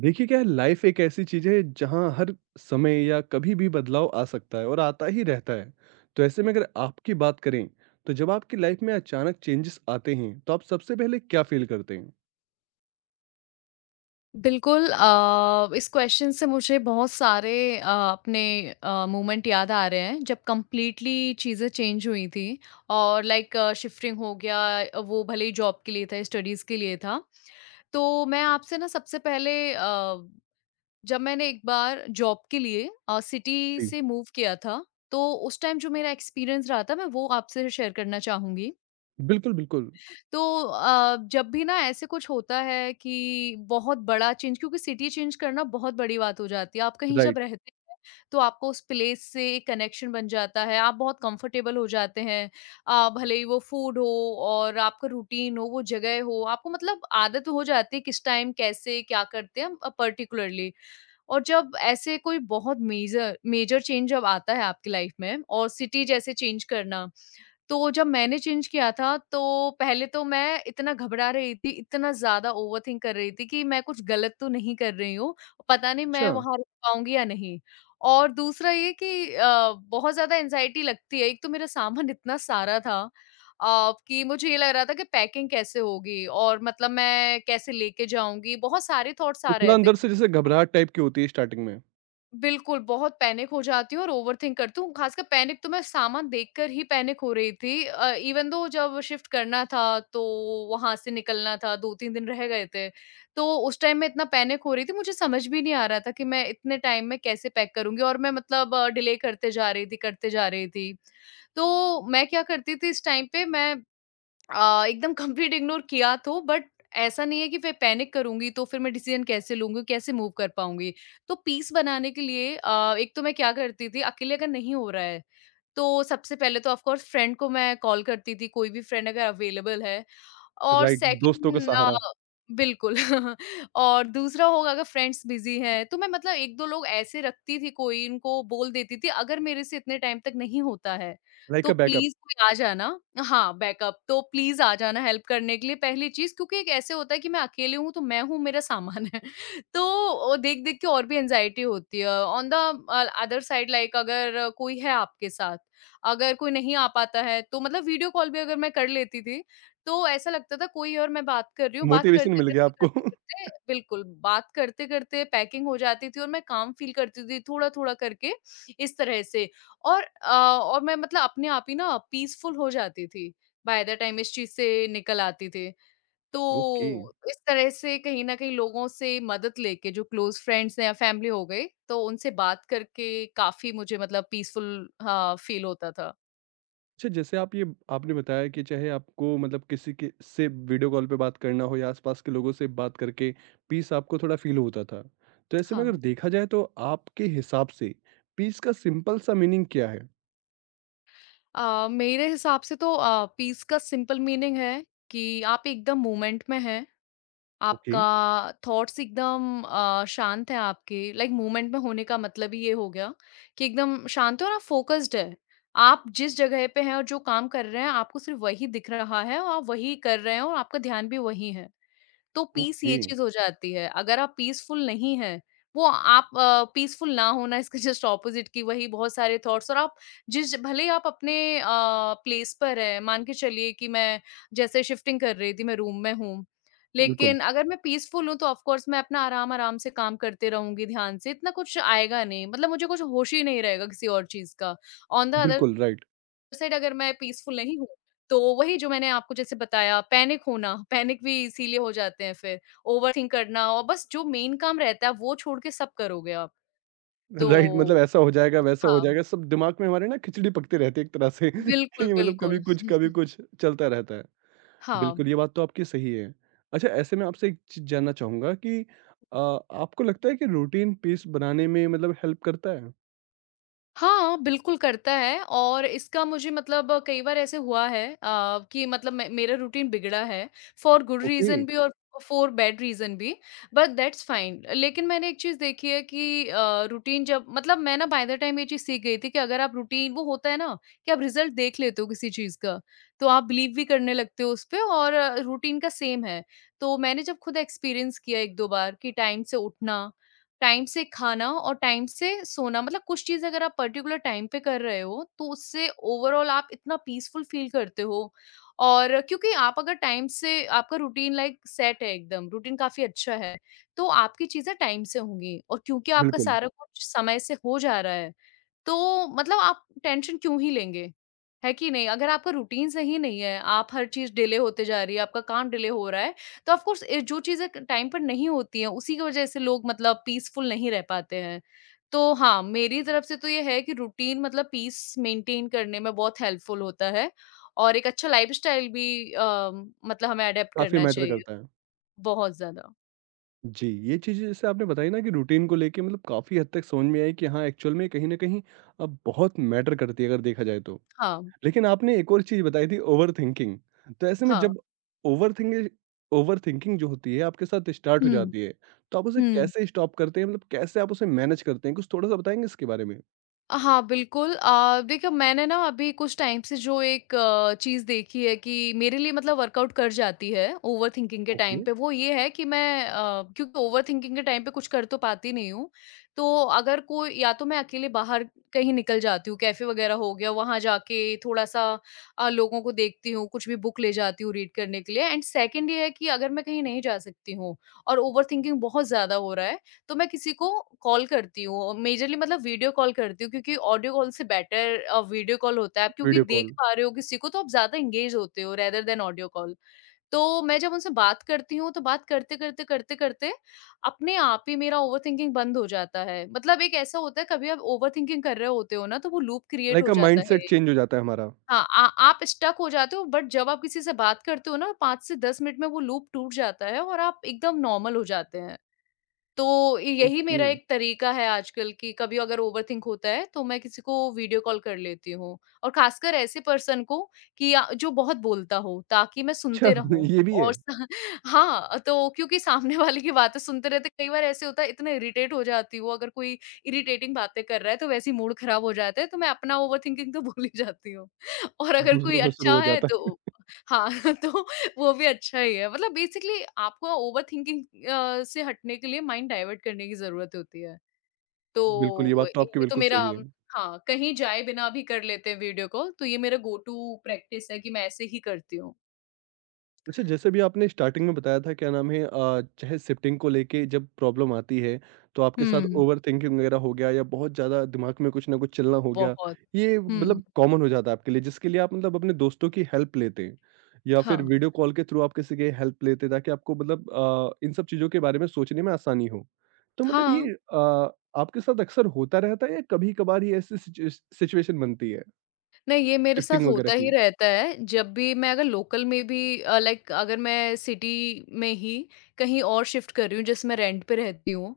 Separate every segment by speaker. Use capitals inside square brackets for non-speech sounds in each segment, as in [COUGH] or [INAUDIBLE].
Speaker 1: देखिए क्या है, लाइफ एक ऐसी चीज है जहां हर समय या कभी भी बदलाव आ सकता है और आता ही रहता है। तो ऐसे में अगर आपकी बात करें, तो जब आपकी लाइफ में अचानक चेंजेस आते हैं, तो आप सबसे पहले क्या फील करते हैं?
Speaker 2: बिल्कुल। इस क्वेश्चन से मुझे बहुत सारे अपने मोमेंट याद आ रहे हैं जब कम्प्लीटली चीज़ें चेंज हुई थी और लाइक शिफ्टिंग हो गया। वो भले ही जॉब के लिए था स्टडीज़ के लिए था। तो मैं आपसे ना सबसे पहले, जब मैंने एक बार जॉब के लिए सिटी
Speaker 1: जी।
Speaker 2: से मूव किया था, तो उस टाइम जो मेरा एक्सपीरियंस रहा था मैं वो आपसे शेयर करना चाहूँगी।
Speaker 1: बिल्कुल, बिल्कुल।
Speaker 2: तो जब भी ना ऐसे कुछ होता है कि बहुत बड़ा चेंज, क्योंकि सिटी चेंज करना बहुत बड़ी बात हो जाती है। आप कहीं जब
Speaker 1: राइट।
Speaker 2: रहते हैं, तो आपको उस प्लेस से एक कनेक्शन बन जाता है, आप बहुत कंफर्टेबल हो जाते हैं। भले ही वो फूड हो और आपका रूटीन हो, वो जगह हो, आपको मतलब आदत हो जाती है किस टाइम कैसे क्या करते हैं पर्टिकुलरली। और जब ऐसे कोई बहुत मेजर मेजर चेंज जब आता है आपकी लाइफ में और सिटी जैसे चेंज करना, तो जब मैंने चेंज किया था, तो पहले तो मैं इतना घबरा रही थी, इतना ज़्यादा ओवरथिंक कर रही थी कि मैं कुछ गलत तो नहीं कर रही हूँ, पता नहीं मैं
Speaker 1: अच्छा।
Speaker 2: वहाँ रुक पाऊँगी या नहीं। और दूसरा ये कि बहुत ज़्यादा एंग्ज़ायटी लगती है, एक तो मेरा सामान इतना सारा था, कि मुझे ये लग रहा था कि पैकिंग कैसे होगी और मतलब मैं कैसे लेके जाऊँगी, बहुत सारे थॉट्स
Speaker 1: तो
Speaker 2: आ
Speaker 1: थोड़ा
Speaker 2: रहे थे
Speaker 1: अंदर से
Speaker 2: क्योंकि
Speaker 1: जैसे घबराहट टाइप की होती है स्टार्टिंग में।
Speaker 2: बिल्कुल, बहुत पैनिक हो जाती हूँ और ओवरथिंक करती हूँ, खासकर पैनिक तो मैं सामान देखकर ही पैनिक हो रही थी। इवन दो जब शिफ्ट करना था, तो वहाँ से निकलना था, 2-3 दिन रह गए थे, तो उस टाइम मैं इतना पैनिक हो रही थी, मुझे समझ भी नहीं आ रहा था कि मैं इतने टाइम में कैसे पैक करूँगी और मैं मतलब डिले करते जा रही थी, करते जा रही थी। तो मैं क्या करती थी इस टाइम पे मैं एकदम कंप्लीट इग्नोर किया तो बट ऐसा नहीं है कि फिर पैनिक करूँगी तो फिर मैं डिसीज़न कैसे लूँगी, कैसे मूव कर पाऊँगी। तो पीस बनाने के लिए एक तो मैं क्या करती थी अकेले अगर नहीं हो रहा है, तो सबसे पहले तो ऑफ कोर्स फ्रेंड को मैं कॉल करती थी, कोई भी फ्रेंड अगर अवेलेबल है। और
Speaker 1: राइट, दोस्तों का
Speaker 2: सेकंड,
Speaker 1: सहारा।
Speaker 2: बिल्कुल। [LAUGHS] और दूसरा होगा अगर फ्रेंड्स बिज़ी हैं, तो मैं मतलब 1-2 लोग ऐसे रखती थी, कोई इनको बोल देती थी अगर मेरे से इतने टाइम तक नहीं होता है,
Speaker 1: लाइक
Speaker 2: तो
Speaker 1: अ बैकअप।
Speaker 2: प्लीज़ कोई आ जाना। हाँ, बैकअप तो प्लीज़ आ जाना हेल्प करने के लिए, पहली चीज़ क्योंकि एक ऐसे होता है कि मैं अकेले हूँ, तो मैं हूँ मेरा सामान है। [LAUGHS] तो देख-देख के और भी एंग्जायटी होती है। On the other side like अगर कोई है आपके साथ, अगर कोई नहीं आ पाता है, तो मतलब वीडियो कॉल भी अगर मैं कर लेती थी, तो ऐसा लगता था कोई और मैं बात कर रही हूँ, बात
Speaker 1: मोटिवेशन मिल गया
Speaker 2: करते-करते,
Speaker 1: आपको। [LAUGHS]
Speaker 2: बिल्कुल, बात करते-करते पैकिंग हो जाती थी और मैं काम फ़ील करती थी थोड़ा-थोड़ा करके इस तरह से। और और मैं मतलब अपने आप ही ना पीसफुल हो जाती थी, बाय द टाइम इस चीज़ से निकल आती थी। तो
Speaker 1: ओके।
Speaker 2: इस तरह से कहीं न कहीं लोगों से मदद लेके जो क्लोज़ फ्रेंड्स हैं या फैमिली हो गई, तो उनसे बात करके काफ़ी मुझे मतलब पीसफुल हाँ, फ़ील होता था।
Speaker 1: अच्छा, जैसे आप ये आपने बताया कि चाहे आपको मतलब किसी के से वीडियो कॉल पे बात करना हो या आसपास के लोगों से बात करके पीस आपको थोड़ा फील होता था। तो ऐसे में अगर
Speaker 2: हाँ।
Speaker 1: देखा जाए तो आपके हिसाब से पीस का सिंपल सा मीनिंग क्या है?
Speaker 2: मेरे हिसाब से तो पीस का सिंपल मीनिंग है कि आप एकदम मोमेंट में हैं,
Speaker 1: ओके।
Speaker 2: आपका थॉट्स एकदम शांत हैं आपके लाइक मोमेंट में होने का मतलब ही ये हो गया कि एकदम शांत हो और आप फोकस्ड है। आप जिस जगह पे हैं और जो काम कर रहे हैं, आपको सिर्फ वही दिख रहा है और आप वही कर रहे हैं और आपका ध्यान भी वही है। तो पीस ये
Speaker 1: ओके।
Speaker 2: चीज़ हो जाती है। अगर आप पीसफुल नहीं हैं, वो आप पीसफुल ना होना [LAUGHS] इसके जस्ट ऑपोज़िट कि वही बहुत सारे थॉट्स और आप जिस भले ही आप अपने प्लेस पर हैं, मान के चलिए कि मैं जैसे शिफ्टिंग कर रही थी, मैं रूम में हूँ।
Speaker 1: बिल्कुल,
Speaker 2: लेकिन अगर मैं पीसफुल हूँ, तो ऑफ़ कोर्स मैं अपना आराम-आराम से काम करते रहूँगी ध्यान से, इतना कुछ आएगा नहीं। मतलब मुझे कुछ होश ही नहीं रहेगा किसी और चीज़ का। ऑन द अदर
Speaker 1: बिल्कुल। राइट,
Speaker 2: साइड अगर मैं पीसफुल नहीं हूँ, तो वही जो मैंने आपको जैसे बताया पैनिक होना, पैनिक भी इसीलिए हो जाते हैं फिर, ओवरथिंक करना और बस जो मेन काम रहता है वो छोड़ के सब करोगे आप।
Speaker 1: राइट। मतलब
Speaker 2: तो
Speaker 1: ऐसा हो जाएगा, वैसा हो
Speaker 2: हाँ,
Speaker 1: जाएगा, सब दिमाग में हमारे ना खिचड़ी पकते रहती है एक तरह से [LAUGHS]
Speaker 2: बिल्कुल,
Speaker 1: कि मतलब
Speaker 2: बिल्कुल।
Speaker 1: कभी कुछ कभी कुछ चलता रहता है।
Speaker 2: हाँ।
Speaker 1: बिल्कुल, ये बात तो आपकी सही है। अच्छा, ऐसे में आपसे एक चीज़ जानना चाहूँगा कि अ, आपको लगता है कि रूटीन पीस बनाने में मतलब हेल्प करता है?
Speaker 2: हाँ, बिल्कुल करता है और इसका मुझे मतलब कई बार ऐसे हुआ है, कि मतलब मे मेरा रूटीन बिगड़ा है, फ़ॉर गुड
Speaker 1: ओके,
Speaker 2: रीज़न भी और फ़ॉर बैड रीज़न भी, बट दैट्स फाइन। लेकिन मैंने एक चीज़ देखी है कि रूटीन जब मतलब मैं ना बाय द टाइम ये चीज़ सीख गई थी कि अगर आप रूटीन वो होता है ना कि आप रिज़ल्ट देख लेते हो किसी चीज़ का, तो आप बिलीव भी करने लगते हो उसपे और रूटीन का सेम है। तो मैंने जब खुद एक्सपीरियंस किया 1-2 बार कि टाइम से उठना, टाइम से खाना और टाइम से सोना, मतलब कुछ चीज अगर आप पर्टिकुलर टाइम पे कर रहे हो तो उससे ओवरऑल आप इतना पीसफुल फील करते हो। और क्योंकि आप अगर टाइम से आपका रूटीन लाइक सेट है, एकदम रूटीन काफी अच्छा है, तो आपकी चीजें टाइम से होंगी और क्योंकि आपका
Speaker 1: बिल्कुल।
Speaker 2: सारा कुछ समय से हो जा रहा है, तो मतलब आप टेंशन क्यों ही लेंगे। है कि नहीं, अगर आपका रूटीन सही नहीं है, आप हर चीज डिले होते जा रही है, आपका काम डिले हो रहा है, तो ऑफ कोर्स जो चीज़ें क टाइम पर नहीं होती हैं, उसी की वज़ह से लोग मतलब पीसफुल नहीं रह पाते हैं। तो हाँ, मेरी तरफ से तो ये है कि रूटीन मतलब पीस मेंटेन करने में बहुत हेल्पफुल होता है और एक अच्छा लाइफ़स्टाइल भी मतलब हमें एडॉप्ट
Speaker 1: काफ़ी
Speaker 2: करना
Speaker 1: मैटर
Speaker 2: चाहिए,
Speaker 1: करता है।
Speaker 2: बहुत ज़्यादा।
Speaker 1: जी, ये चीज़ें जैसे आपने बताई ना कि रूटीन को लेके मतलब काफ़ी हद तक समझ में आई कि हाँ, एक्चुअल में कहीं न कहीं बहुत मैटर करती है अगर देखा जाए तो।
Speaker 2: हाँ,
Speaker 1: लेकिन आपने एक और चीज़ बताई थी ओवरथिंकिंग। तो ऐसे में
Speaker 2: हाँ।
Speaker 1: जब ओवरथिंग ओवरथिंकिंग जो होती है आपके साथ स्टार्ट हो
Speaker 2: हुँ,
Speaker 1: जाती है, तो आप उसे
Speaker 2: हुँ।
Speaker 1: कैसे स्टॉप करते हैं? मतलब कैसे आप उसे मैनेज करते हैं? कुछ थोड़ा-सा बताएँगे इसके बारे में?
Speaker 2: हाँ, बिल्कुल देखिए मैंने ना अभी कुछ टाइम से जो एक चीज़ देखी है कि मेरे लिए मतलब वर्कआउट कर जाती है ओवरथिंकिंग के
Speaker 1: ओके।
Speaker 2: टाइम पे, वो ये है कि मैं क्योंकि ओवरथिंकिंग के टाइम पे कुछ कर तो पाती नहीं हूँ, तो अगर कोई या तो मैं अकेले बाहर कहीं निकल जाती हूँ, कैफ़े वग़ैरह हो गया, वहाँ जाके थोड़ा-सा लोगों को देखती हूँ, कुछ भी बुक ले जाती हूँ रीड करने के लिए एंड सेकंड ये है कि अगर मैं कहीं नहीं जा सकती हूँ और ओवरथिंकिंग बहुत ज़्यादा हो रहा है, तो मैं किसी को कॉल करती हूँ, मेजरली मतलब वीडियो कॉल करती हूँ क्योंकि ऑडियो कॉल से बेटर वीडियो कॉल होता है। आप क्योंकि
Speaker 1: वीडियो
Speaker 2: देख
Speaker 1: कॉल।
Speaker 2: पा रहे हो किसी को, तो आप ज़्यादा एंगेज होते हो रेदर देन ऑडियो कॉल। तो मैं जब उनसे बात करती हूँ, तो बात करते-करते, करते-करते अपने आप ही मेरा ओवरथिंकिंग बंद हो जाता है। मतलब एक ऐसा होता है कभी आप ओवरथिंकिंग कर रहे होते हो ना, तो वो लूप क्रिएट
Speaker 1: लाइक
Speaker 2: हो
Speaker 1: अ
Speaker 2: जाता
Speaker 1: माइंडसेट
Speaker 2: है।
Speaker 1: चेंज हो जाता है हमारा।
Speaker 2: हाँ, आ आप स्टक हो जाते हो बट जब आप किसी से बात करते हो ना, 5 से 10 मिनट में वो लूप टूट जाता है और आप एकदम नॉर्मल हो जाते हैं। तो यही
Speaker 1: ओके।
Speaker 2: मेरा एक तरीका है आजकल कि कभी अगर ओवरथिंक होता है तो मैं किसी को वीडियो कॉल कर लेती हूँ। और खासकर ऐसे पर्सन को कि या जो बहुत बोलता हो ताकि मैं
Speaker 1: अच्छा,
Speaker 2: सुनते रहूँ।
Speaker 1: [LAUGHS] ये भी
Speaker 2: और
Speaker 1: है।
Speaker 2: [LAUGHS] हाँ, तो क्योंकि सामने [LAUGHS] वाले की बातें सुनते रहते, कई बार ऐसे होता है इतना इरिटेट हो जाती हूँ अगर कोई इरिटेटिंग बातें कर रहा है तो वैसे ही मूड खराब हो जाता है, तो मैं अपना ओवरथिंकिंग तो [LAUGHS] भूल ही जाती हूँ। [LAUGHS] और अगर कोई
Speaker 1: दूसरों का शुरू
Speaker 2: अच्छा
Speaker 1: हो
Speaker 2: है
Speaker 1: जाता है।
Speaker 2: तो हाँ [LAUGHS] तो वो भी अच्छा ही है। मतलब बेसिकली आपको ओवरथिंकिंग से हटने के लिए माइंड डाइवर्ट करने की ज़रूरत होती है।
Speaker 1: बिल्कुल, ये
Speaker 2: तो
Speaker 1: बात तो आपकी
Speaker 2: ये तो
Speaker 1: बिल्कुल
Speaker 2: मेरा
Speaker 1: सही है।
Speaker 2: हाँ, कहीं जाए बिना भी कर लेते हैं वीडियो कॉल, तो ये मेरा गो टू प्रैक्टिस है कि मैं ऐसे ही करती हूँ।
Speaker 1: अच्छा, जैसे भी आपने स्टार्टिंग में बताया था क्या नाम है, चाहे शिफ्टिंग को लेके जब प्रॉब्लम आती है, तो आपके साथ
Speaker 2: हुँ।
Speaker 1: ओवरथिंकिंग वगैरह हो गया या बहुत ज़्यादा दिमाग में कुछ ना कुछ चलना हो गया,
Speaker 2: बहुत।
Speaker 1: ये
Speaker 2: हुँ।
Speaker 1: मतलब कॉमन हो जाता है आपके लिए, जिसके लिए आप मतलब अपने दोस्तों की हेल्प लेते हैं या फिर
Speaker 2: हाँ।
Speaker 1: वीडियो कॉल के थ्रू आप किसी की हेल्प लेते हैं, ताकि आपको मतलब इन सब चीज़ों के बारे में सोचने में आसानी हो। तो मतलब
Speaker 2: हाँ।
Speaker 1: ये, आपके साथ अक्सर होता रहता है या कभी कभार ही ऐसी सिचुएशन बनती है?
Speaker 2: नहीं, ये मेरे साथ
Speaker 1: शिफ्टिंग वगैरह
Speaker 2: होता ही
Speaker 1: की।
Speaker 2: रहता है। जब भी मैं अगर लोकल में भी लाइक अगर मैं सिटी में ही कहीं और शिफ्ट कर रही हूँ, जैसे मैं रेंट पे रहती हूँ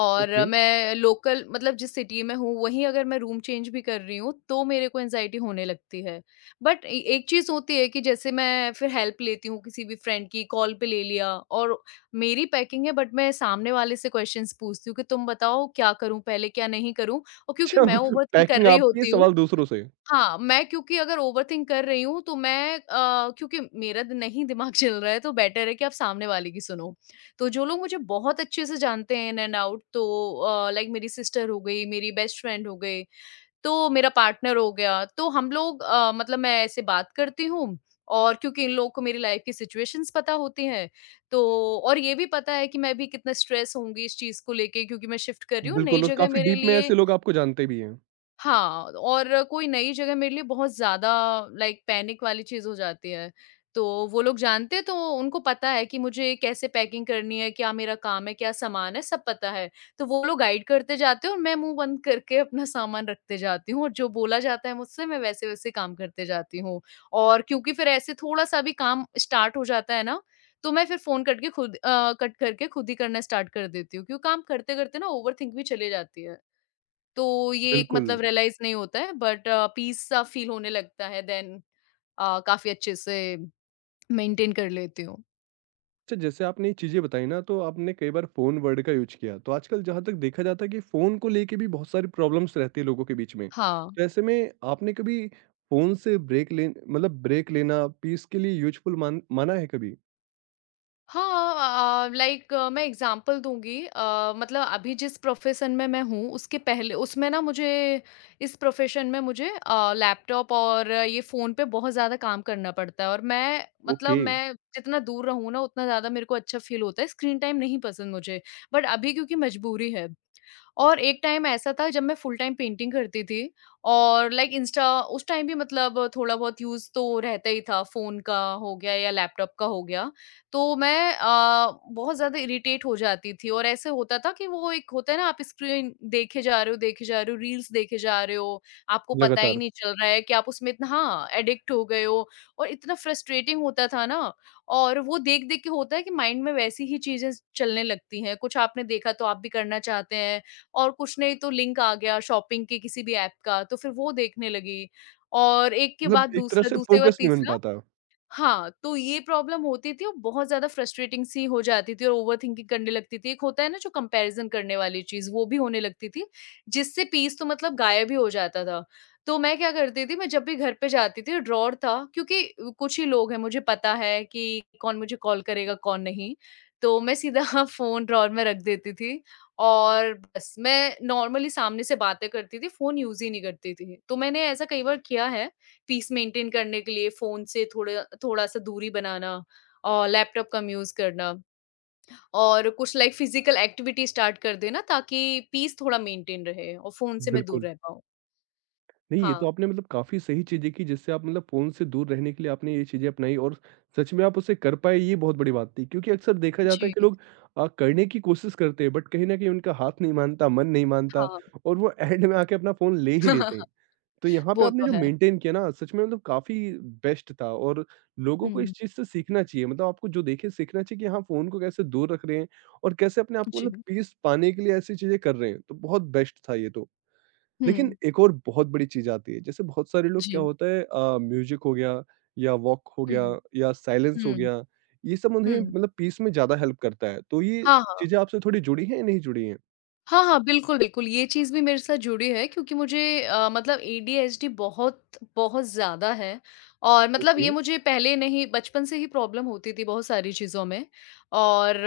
Speaker 2: और
Speaker 1: ओके।
Speaker 2: मैं लोकल मतलब जिस सिटी में हूँ, वहीं अगर मैं रूम चेंज भी कर रही हूँ, तो मेरे को एंग्ज़ायटी होने लगती है। बट ए एक चीज़ होती है कि जैसे मैं फिर हेल्प लेती हूँ किसी भी फ्रेंड की, कॉल पे ले लिया और मेरी पैकिंग है बट मैं सामने वाले से क्वेश्चन्स पूछती हूँ कि तुम बताओ क्या करूँ पहले, क्या नहीं करूँ? और क्योंकि
Speaker 1: अच्छा,
Speaker 2: मैं
Speaker 1: [LAUGHS]
Speaker 2: ओवरथिंक कर
Speaker 1: पैकिंग
Speaker 2: रही
Speaker 1: आपकी है,
Speaker 2: होती हूँ।
Speaker 1: सवाल दूसरों से।
Speaker 2: हाँ, मैं क्योंकि अगर ओवरथिंक कर रही हूँ तो मैं क्योंकि मेरा द नहीं दिमाग [LAUGHS] चल रहा है तो बेटर है कि आप सामने वाले की सुनो। तो जो लोग मुझे बहुत अच्छे से जानते हैं इन एंड आउट, तो लाइक मेरी सिस्टर हो गई, मेरी बेस्ट फ्रेंड हो गई, तो मेरा पार्टनर हो गया। तो हम लोग मतलब मैं ऐसे बात करती हूँ और क्योंकि इन लोगों को मेरी लाइफ की सिचुएशंस पता होती हैं, तो और ये भी पता है कि मैं भी कितना स्ट्रेस होंगी इस चीज़ को लेके, क्योंकि मैं शिफ्ट कर रही हूँ, नई
Speaker 1: बिल्कुल, और
Speaker 2: जगह
Speaker 1: काफ़ी
Speaker 2: मेरे
Speaker 1: डीप में
Speaker 2: लिए।
Speaker 1: ऐसे लोग आपको जानते भी हैं।
Speaker 2: हाँ, और कोई नई जगह मेरे लिए बहुत ज़्यादा लाइक पैनिक वाली चीज़ हो जाती है। तो वो लोग जानते हैं, तो उनको पता है कि मुझे कैसे पैकिंग करनी है, क्या मेरा काम है, क्या सामान है, सब पता है। तो वो लोग गाइड करते जाते हैं और मैं मुँह बंद करके अपना सामान रखते जाती हूँ और जो बोला जाता है मुझसे मैं वैसे-वैसे काम करते जाती हूँ। और क्योंकि फिर ऐसे थोड़ा-सा भी काम स्टार्ट हो जाता है ना, तो मैं फिर फ़ोन करके खुद कट करके खुद ही करना स्टार्ट कर देती हूँ क्यों काम करते-करते ना ओवरथिंक भी चली जाती है। तो ये एक
Speaker 1: बिल्कुल।
Speaker 2: मतलब रियलाइज़ नहीं होता है, बट पीस सा फ़ील होने लगता है। देन काफ़ी अच्छे से मेंटेन कर लेती हूँ।
Speaker 1: अच्छा, जैसे आपने ये चीज़ें बताई ना, तो आपने कई बार फ़ोन वर्ड का यूज़ किया। तो आजकल जहाँ तक देखा जाता है कि फ़ोन को लेके भी बहुत सारी प्रॉब्लम्स रहती है लोगों के बीच में।
Speaker 2: हाँ।
Speaker 1: तो ऐसे में आपने कभी फ़ोन से ब्रेक ले मतलब ब्रेक लेना पीस के लिए यूज़फुल माना है कभी?
Speaker 2: हाँ, लाइक मैं एग्ज़ाम्पल दूँगी। मतलब अभी जिस प्रोफ़ेशन में मैं हूँ उसके पहले उसमें ना मुझे इस प्रोफ़ेशन में मुझे लैपटॉप और ये फ़ोन पे बहुत ज़्यादा काम करना पड़ता है और मैं मतलब
Speaker 1: ओके।
Speaker 2: मैं जितना दूर रहूँ ना उतना ज़्यादा मेरे को अच्छा फ़ील होता है, स्क्रीन टाइम नहीं पसंद मुझे। बट अभी क्योंकि मजबूरी है। और एक टाइम ऐसा था जब मैं फुल टाइम पेंटिंग करती थी और लाइक इंस्टा, उस टाइम भी मतलब थोड़ा बहुत यूज तो रहता ही था, फोन का हो गया या लैपटॉप का हो गया। तो मैं बहुत ज्यादा इरिटेट हो जाती थी और ऐसे होता था कि वो एक होता है ना, आप स्क्रीन देखे जा रहे हो, देखे जा रहे हो, रील्स देखे जा रहे हो, आपको पता ही
Speaker 1: लगातार।
Speaker 2: नहीं चल रहा है कि आप उसमें इतना हाँ एडिक्ट हो गए हो। और इतना फ्रस्ट्रेटिंग होता था ना, और वो देख देख के होता है कि माइंड में वैसी ही चीजें चलने लगती हैं, कुछ आपने देखा तो आप भी करना चाहते हैं। और कुछ नहीं तो लिंक आ गया शॉपिंग के किसी भी ऐप का, तो फिर वो देखने लगी, और एक के
Speaker 1: मतलब
Speaker 2: बाद
Speaker 1: एक तरह
Speaker 2: दूसरा,
Speaker 1: से
Speaker 2: दूसरे के बाद
Speaker 1: फ़ोकस नहीं बन
Speaker 2: तीसरा।
Speaker 1: पाता।
Speaker 2: हाँ, तो ये प्रॉब्लम होती थी और बहुत ज़्यादा फ्रस्ट्रेटिंग सी हो जाती थी और ओवरथिंकिंग करने लगती थी। एक होता है ना जो कंपैरिज़न करने वाली चीज़, वो भी होने लगती थी, जिससे पीस तो मतलब गायब ही हो जाता था। तो मैं क्या करती थी, मैं जब भी घर पे जाती थी ड्रॉवर था, क्योंकि कुछ ही लोग हैं, मुझे पता है कि कौन मुझे कॉल करेगा, कौन नहीं। तो मैं सीधा [LAUGHS] फ़ोन ड्रॉवर में रख देती थी और बस मैं नॉर्मली सामने से बातें करती थी, फ़ोन यूज़ ही नहीं करती थी। तो मैंने ऐसा कई बार किया है, पीस मेंटेन करने के लिए फ़ोन से थोड़ा थोड़ा-सा दूरी बनाना और लैपटॉप कम यूज़ करना और कुछ लाइक फिज़िकल एक्टिविटी स्टार्ट कर देना, ताकि पीस थोड़ा मेंटेन रहे और फ़ोन से मैं दूर
Speaker 1: बिल्कुल।
Speaker 2: रह पाऊँ।
Speaker 1: नहीं, ये
Speaker 2: हाँ।
Speaker 1: तो आपने मतलब काफ़ी सही चीज़ें की, जिससे आप मतलब फ़ोन से दूर रहने के लिए आपने ये चीज़ें अपनाई, और सच में आप उसे कर पाए, ये बहुत बड़ी बात थी। क्योंकि अक्सर देखा जाता है
Speaker 2: जी।
Speaker 1: कि लोग करने की कोशिश करते हैं बट कहीं न कहीं उनका हाथ नहीं मानता, मन नहीं मानता,
Speaker 2: हाँ।
Speaker 1: और वो एंड में आके अपना फ़ोन ले ही लेते हैं।
Speaker 2: [LAUGHS]
Speaker 1: तो यहाँ पे
Speaker 2: वो
Speaker 1: आपने
Speaker 2: तो
Speaker 1: जो
Speaker 2: है।
Speaker 1: मेंटेन किया ना, सच में मतलब काफ़ी बेस्ट था, और लोगों को
Speaker 2: हुँ।
Speaker 1: इस चीज़ से सीखना चाहिए। मतलब आपको जो देखे सीखना चाहिए कि हाँ, फ़ोन को कैसे दूर रख रहे हैं और कैसे अपने आप को
Speaker 2: जी।
Speaker 1: मतलब पीस पाने के लिए ऐसी चीज़ें कर रहे हैं। तो बहुत बेस्ट था ये तो। लेकिन
Speaker 2: हुँ।
Speaker 1: एक और बहुत बड़ी चीज़ आती है, जैसे बहुत सारे लोग क्या
Speaker 2: जी।
Speaker 1: होता है, म्यूज़िक हो गया या वॉक हो
Speaker 2: हुँ।
Speaker 1: गया
Speaker 2: हुँ।
Speaker 1: या साइलेंस हो
Speaker 2: हुँ।
Speaker 1: गया, ये सब उन्हें
Speaker 2: हुँ।
Speaker 1: मतलब पीस में ज़्यादा हेल्प करता है। तो ये
Speaker 2: हाँ, हाँ।
Speaker 1: चीज़ें आपसे थोड़ी जुड़ी हैं या नहीं जुड़ी हैं?
Speaker 2: हाँ, हाँ, बिल्कुल, बिल्कुल, ये चीज़ भी मेरे साथ जुड़ी है, क्योंकि मुझे मतलब ADHD बहुत, बहुत ज़्यादा है और मतलब
Speaker 1: ओके।
Speaker 2: ये मुझे पहले नहीं, बचपन से ही प्रॉब्लम होती थी बहुत सारी चीज़ों में। और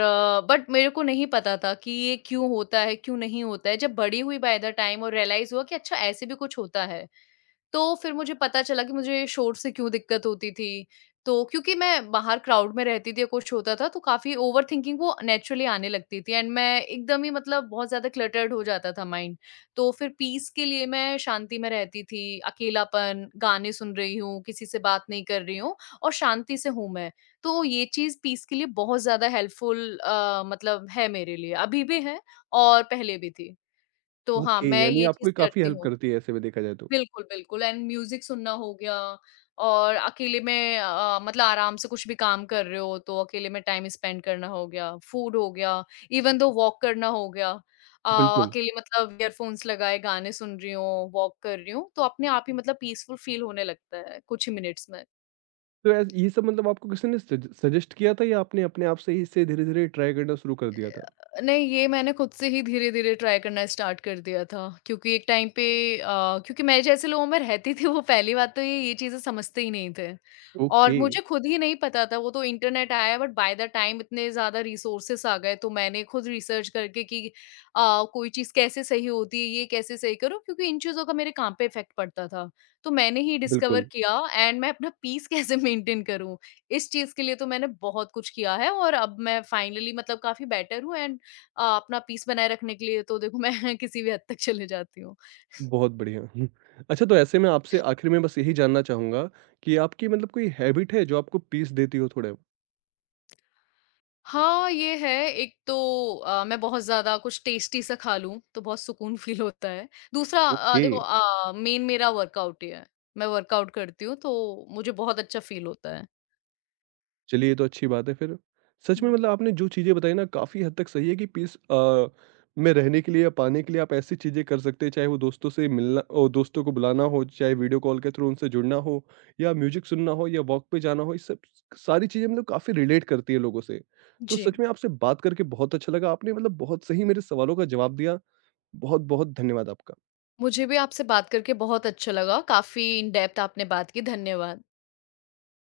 Speaker 2: बट मेरे को नहीं पता था कि ये क्यों होता है, क्यों नहीं होता है। जब बड़ी हुई बाय द टाइम और रियलाइज़ हुआ कि अच्छा ऐसे भी कुछ होता है। तो फिर मुझे पता चला कि मुझे शोर से क्यों दिक्कत होती थी। तो क्योंकि मैं बाहर क्राउड में रहती थी या कुछ होता था, तो काफ़ी ओवरथिंकिंग वो नेचुरली आने लगती थी, एंड मैं एकदम ही मतलब बहुत ज़्यादा क्लटर्ड हो जाता था माइंड। तो फिर पीस के लिए मैं शांति में रहती थी, अकेलापन, गाने सुन रही हूँ, किसी से बात नहीं कर रही हूँ और शांति से हूँ मैं। तो ये चीज़ पीस के लिए बहुत ज़्यादा हेल्पफुल मतलब है मेरे लिए, अभी भी है और पहले भी थी। तो हाँ,
Speaker 1: ओके,
Speaker 2: मैं
Speaker 1: यानी
Speaker 2: ये
Speaker 1: आपको
Speaker 2: चीज़
Speaker 1: ये काफ़ी
Speaker 2: करती
Speaker 1: हेल्प
Speaker 2: हूँ।
Speaker 1: करती है ऐसे में देखा जाए तो।
Speaker 2: बिल्कुल, बिल्कुल, एंड म्यूज़िक सुनना हो गया और अकेले में मतलब आराम से कुछ भी काम कर रहे हो तो अकेले में टाइम स्पेंड करना हो गया, फूड हो गया, इवन दो वॉक करना हो गया। अ,
Speaker 1: बिल्कुल।
Speaker 2: अकेले मतलब ईयरफ़ोन्स लगाए गाने सुन रही हूँ, वॉक कर रही हूँ, तो अपने आप ही मतलब पीसफुल फ़ील होने लगता है कुछ ही मिनट्स में।
Speaker 1: तो ऐस ये सब मतलब आपको किसी ने सज सजेस्ट किया था या आपने अपने आप से ही इसे धीरे-धीरे ट्राई करना शुरू कर दिया था?
Speaker 2: नहीं, ये मैंने खुद से ही धीरे-धीरे ट्राई करना स्टार्ट कर दिया था, क्योंकि एक टाइम पे अ, क्योंकि मैं जैसे लोगों में रहती थी वो पहली बात तो ये चीज़ें समझते ही नहीं थे और
Speaker 1: ओके,
Speaker 2: मुझे खुद ही नहीं पता था, वो तो इंटरनेट आया बट बाय द टाइम इतने ज़्यादा रिसोर्सेस आ गए, तो मैंने खुद रिसर्च करके कि कोई चीज़ कैसे सही होती है, ये कैसे सही करो, क्योंकि इन चीज़ों का मेरे काम पे इफ़ेक्ट पड़ता था। तो मैंने ही डिस्कवर
Speaker 1: बिल्कुल।
Speaker 2: किया एंड मैं अपना पीस [LAUGHS] कैसे मेंटेन करूँ, इस चीज़ के लिए तो मैंने बहुत कुछ किया है और अब मैं फाइनली मतलब काफ़ी बेटर हूँ एंड अपना पीस बनाए रखने के लिए तो देखो मैं [LAUGHS] किसी भी हद तक चले जाती हूँ।
Speaker 1: बहुत बढ़िया। हम्म। अच्छा, तो ऐसे में आपसे आखिर में बस यही जानना चाहूँगा कि आपकी मतलब कोई हैबिट है जो आपको पीस देती हो थोड़ा?
Speaker 2: हाँ, ये है एक तो मैं बहुत ज़्यादा कुछ टेस्टी सा खा लूँ, तो बहुत सुकून [LAUGHS] फ़ील होता है। दूसरा
Speaker 1: ओके।
Speaker 2: मेन मेरा वर्कआउट ही है। मैं वर्कआउट करती हूँ, तो मुझे बहुत अच्छा फ़ील होता है।
Speaker 1: चलिए, ये तो अच्छी बात है फिर। सच में
Speaker 2: हुँ,
Speaker 1: मतलब आपने जो चीज़ें बताई ना काफ़ी हद तक सही है कि पीस में रहने के लिए या पाने के लिए आप ऐसी चीज़ें कर सकते हैं, चाहे वो दोस्तों से मिलना ओ दोस्तों को बुलाना हो, चाहे वीडियो कॉल के थ्रू उनसे जुड़ना हो या म्यूज़िक सुनना हो या वॉक पे जाना हो, ये सब सारी चीज़ें मतलब काफ़ी रिलेट करती है लोगों से। तो
Speaker 2: जी।
Speaker 1: सच में आपसे बात करके बहुत अच्छा लगा। आपने मतलब बहुत सही मेरे सवालों का जवाब दिया। बहुत-बहुत धन्यवाद आपका।
Speaker 2: मुझे भी आपसे बात करके बहुत अच्छा लगा। काफ़ी इन डेप्थ आपने बात की। धन्यवाद।